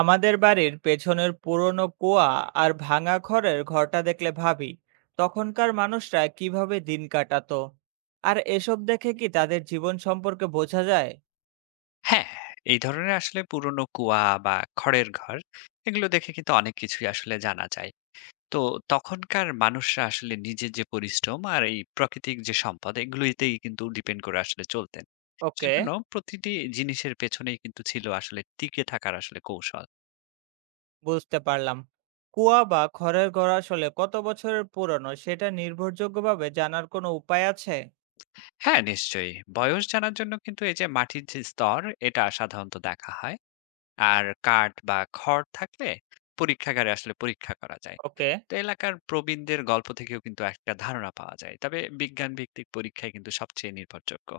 আমাদের বাড়ির পেছনের পুরনো কুয়া আর ভাঙা ঘরের ঘরটা দেখলে ভাবি, তখনকার মানুষরা কিভাবে দিন কাটাতো? আর এসব দেখে কি তাদের জীবন সম্পর্কে বোঝা যায়? হ্যাঁ, এই ধরনের আসলে পুরনো কুয়া বা খড়ের ঘর এগুলো দেখে কিন্তু অনেক কিছুই আসলে জানা যায়। তো তখনকার মানুষরা আসলে নিজের যে পরিশ্রম আর এই প্রাকৃতিক যে সম্পদ এগুলোতেই কিন্তু ডিপেন্ড করে আসলে চলতেন। ওকে, সেজন্য প্রতিটি জিনিসের পেছনেই কিন্তু ছিল আসলে টিকে থাকার আসলে কৌশল। বুঝতে পারলাম। কুয়া বা খড়ের ঘর আসলে কত বছরের পুরনো সেটা নির্ভরযোগ্যভাবে জানার কোনো উপায় আছে? হ্যাঁ, নিশ্চয়ই। বয়স জানার জন্য কিন্তু এই যে মাটির যে স্তর এটা সাধারণত দেখা হয়। আর কাঠ বা খড় থাকলে পরীক্ষাগারে আসলে পরীক্ষা করা যায়। ওকে। তো এলাকার প্রবীণদের গল্প থেকেও কিন্তু একটা ধারণা পাওয়া যায়, তবে বিজ্ঞান ভিত্তিক পরীক্ষায় কিন্তু সবচেয়ে নির্ভরযোগ্য।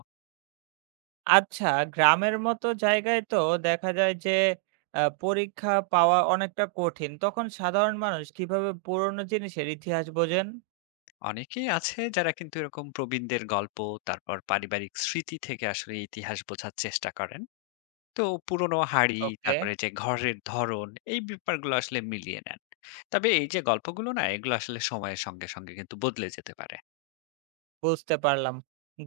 আচ্ছা, গ্রামের মতো জায়গায় তো দেখা যায় যে পরীক্ষা পাওয়া অনেকটা কঠিন, তখন সাধারণ মানুষ কিভাবে পুরনো জিনিসের ইতিহাস বোঝেন? অনেকেই আছে যারা কিন্তু এরকম প্রবীণদের গল্প তারপর পারিবারিক স্মৃতি থেকে আসলে ইতিহাস বোঝার চেষ্টা করেন। তো পুরনো হাড়ি ওকে, তারপরে যে ঘরের ধরন এই ব্যাপারগুলো আসলে মিলিয়ে নেন। তবে এই যে গল্পগুলো না এগুলো আসলে সময়ের সঙ্গে সঙ্গে কিন্তু বদলে যেতে পারে। বুঝতে পারলাম।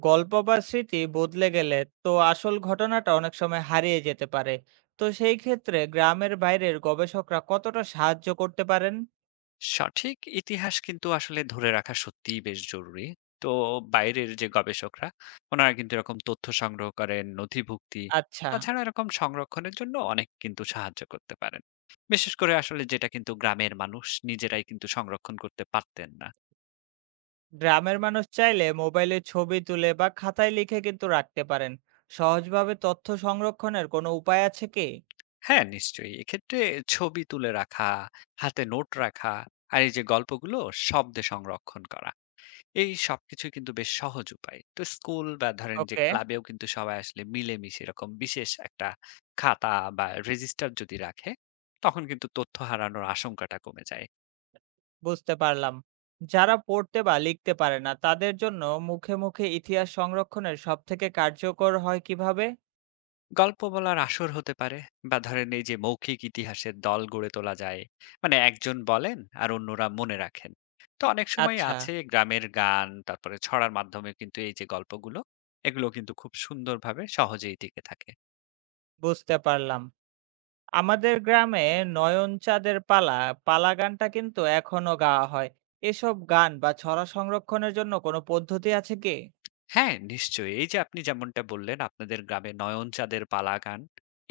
গল্প বা স্মৃতি বদলে গেলে তো আসল ঘটনাটা অনেক সময় হারিয়ে যেতে পারে। তো সেই ক্ষেত্রে গ্রামের বাইরের গবেষকরা কতটা সাহায্য করতে পারেন? সঠিক ইতিহাস কিন্তু আসলে ধরে রাখা সত্যিই বেশ জরুরি। তো বাইরের যে গবেষকরা, উনারা কিন্তু এরকম তথ্য সংগ্রহ করেন, নথিভুক্তি, আচ্ছা, তাছাড়া এরকম সংরক্ষণের জন্য অনেক কিন্তু সাহায্য করতে পারেন। বিশেষ করে আসলে যেটা কিন্তু গ্রামের মানুষ নিজেরাই কিন্তু সংরক্ষণ করতে পারতেন না। গ্রামের মানুষ চাইলে মোবাইলে ছবি তুলে বা খাতায় লিখে কিন্তু রাখতে পারেন। সহজভাবে তথ্য সংরক্ষণের কোনো উপায় আছে কি? হ্যাঁ, নিশ্চয়ই। এক্ষেত্রে ছবি তুলে রাখা, হাতে নোট রাখা, আর এই যে গল্পগুলো শব্দে সংরক্ষণ করা। এই সবকিছুই কিন্তু বেশ সহজ উপায়। তো স্কুল বা ধরেন যে ওকে, ক্লাবেও কিন্তু সবাই আসলে মিলেমিশে এরকম বিশেষ একটা খাতা বা রেজিস্টার যদি রাখে, তখন কিন্তু তথ্য হারানোর আশঙ্কাটা কমে যায়। বুঝতে পারলাম। যারা পড়তে বা লিখতে পারে না তাদের জন্য মুখে মুখে ইতিহাস সংরক্ষণের সবথেকে কার্যকর হয় কিভাবে? গল্প বলার আসর হতে পারে বা ধরেন এই যে মৌখিক ইতিহাসের দল গড়ে তোলা যায়। মানে একজন বলেন আর অন্যরা মনে রাখেন। তো অনেক সময় আচ্ছা। আছে গ্রামের গান, তারপরে ছড়ার মাধ্যমে কিন্তু এই যে গল্পগুলো, এগুলো কিন্তু খুব সুন্দরভাবে সহজেই টিকে থাকে। বুঝতে পারলাম। আমাদের গ্রামে নয়ন চাঁদের পালা, পালা গানটা কিন্তু এখনো গাওয়া হয়। এসব গান বা ছড়া সংরক্ষণের জন্য কোনো পদ্ধতি আছে কি? হ্যাঁ, নিশ্চয়ই। এই যে আপনি যেমনটা বললেন আপনাদের গ্রামে নয়নচাঁদের পালা গান।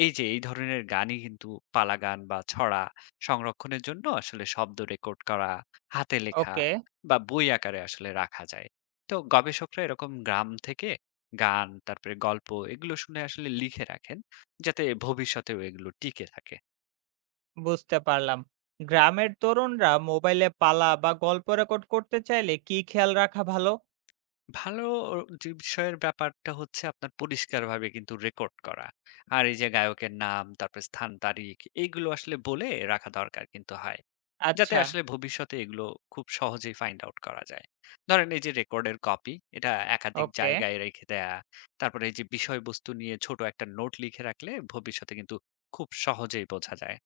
এই যে এই ধরনের গানই কিন্তু পালা গান বা ছড়া সংরক্ষণের জন্য আসলে শব্দ রেকর্ড করা, হাতে লেখা ওকে, বা বই আকারে আসলে রাখা যায়। তো গবেষকরা এরকম গ্রাম থেকে গান, তারপরে গল্প এগুলো শুনে আসলে লিখে রাখেন যাতে ভবিষ্যতেও এগুলো টিকে থাকে। বুঝতে পারলাম। গ্রামের তরুণরা মোবাইলে পালা বা গল্প রেকর্ড করতে চাইলে কি খেয়াল রাখা ভালো? ভালো যে বিষয়ের ব্যাপারটা হচ্ছে আপনার পরিষ্কারভাবে কিন্তু রেকর্ড করা। আর এই যে গায়কের নাম, তারপর স্থান, তারিখ এইগুলো আসলে বলে রাখা দরকার কিন্তু হয়। যাতে আচ্ছা, আসলে ভবিষ্যতে এগুলো খুব সহজেই ফাইন্ড আউট করা যায়। ধরেন এই যে রেকর্ডের কপি এটা একাধিক ওকে। জায়গায় রেখে দেয়া। তারপরে এই যে বিষয়বস্তু নিয়ে ছোট একটা নোট লিখে রাখলে ভবিষ্যতে কিন্তু খুব সহজেই বোঝা যায়।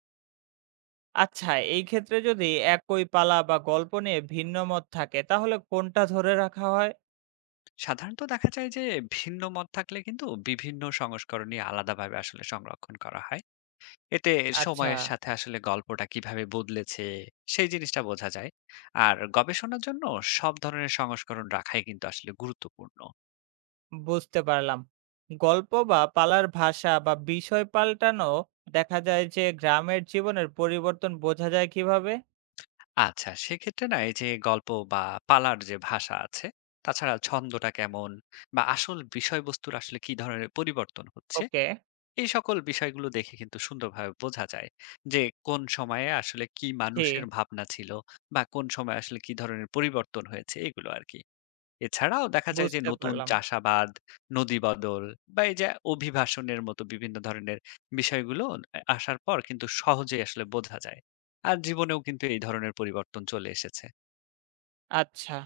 আচ্ছা, এই ক্ষেত্রে যদি একই পালা বা গল্প নিয়ে ভিন্ন মত থাকে, তাহলে কোনটা ধরে রাখা হয়? সাধারণত দেখা যায় যে ভিন্ন মত থাকলে কিন্তু বিভিন্ন সংস্করণই আলাদাভাবে আসলে সংরক্ষণ করা হয়। এতে আচ্ছা। সময়ের সাথে আসলে গল্পটা কিভাবে বদলেছে সেই জিনিসটা বোঝা যায়, আর গবেষণার জন্য সব ধরনের সংস্করণ রাখাই কিন্তু আসলে গুরুত্বপূর্ণ। বুঝতে পারলাম। গল্প বা পালার ভাষা বা বিষয় পাল্টানো দেখা যায় যে গ্রামের জীবনের পরিবর্তন বোঝা যায় কিভাবে? আচ্ছা, সেক্ষেত্রে না এই যে গল্প বা পালার যে ভাষা আছে, তাছাড়া ছন্দটা কেমন বা আসল বিষয়বস্তুর আসলে কি ধরনের পরিবর্তন হচ্ছে, ওকে। এই সকল বিষয়গুলো দেখে কিন্তু সুন্দরভাবে বোঝা যায় যে কোন সময়ে আসলে কি জি। মানুষের ভাবনা ছিল বা কোন সময় আসলে কি ধরনের পরিবর্তন হয়েছে এগুলো আর কি। এছাড়াও দেখা যায় যে বুঝতে নতুন পারলাম। চাষাবাদ, নদী বদল বা এই যে অভিবাসনের মতো বিভিন্ন ধরনের বিষয়গুলো এ আসার পর কিন্তু সহজেই আসলে বোঝা যায়। আর জীবনেও কিন্তু এই ধরনের পরিবর্তন চলে এসেছে। আচ্ছা,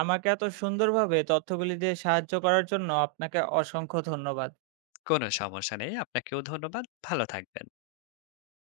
আমাকে এত সুন্দরভাবে তথ্যগুলি দিয়ে সাহায্য করার জন্য আপনাকে অসংখ্য ধন্যবাদ। কোনো সমস্যা নেই। আপনাকেও ধন্যবাদ। ভালো থাকবেন।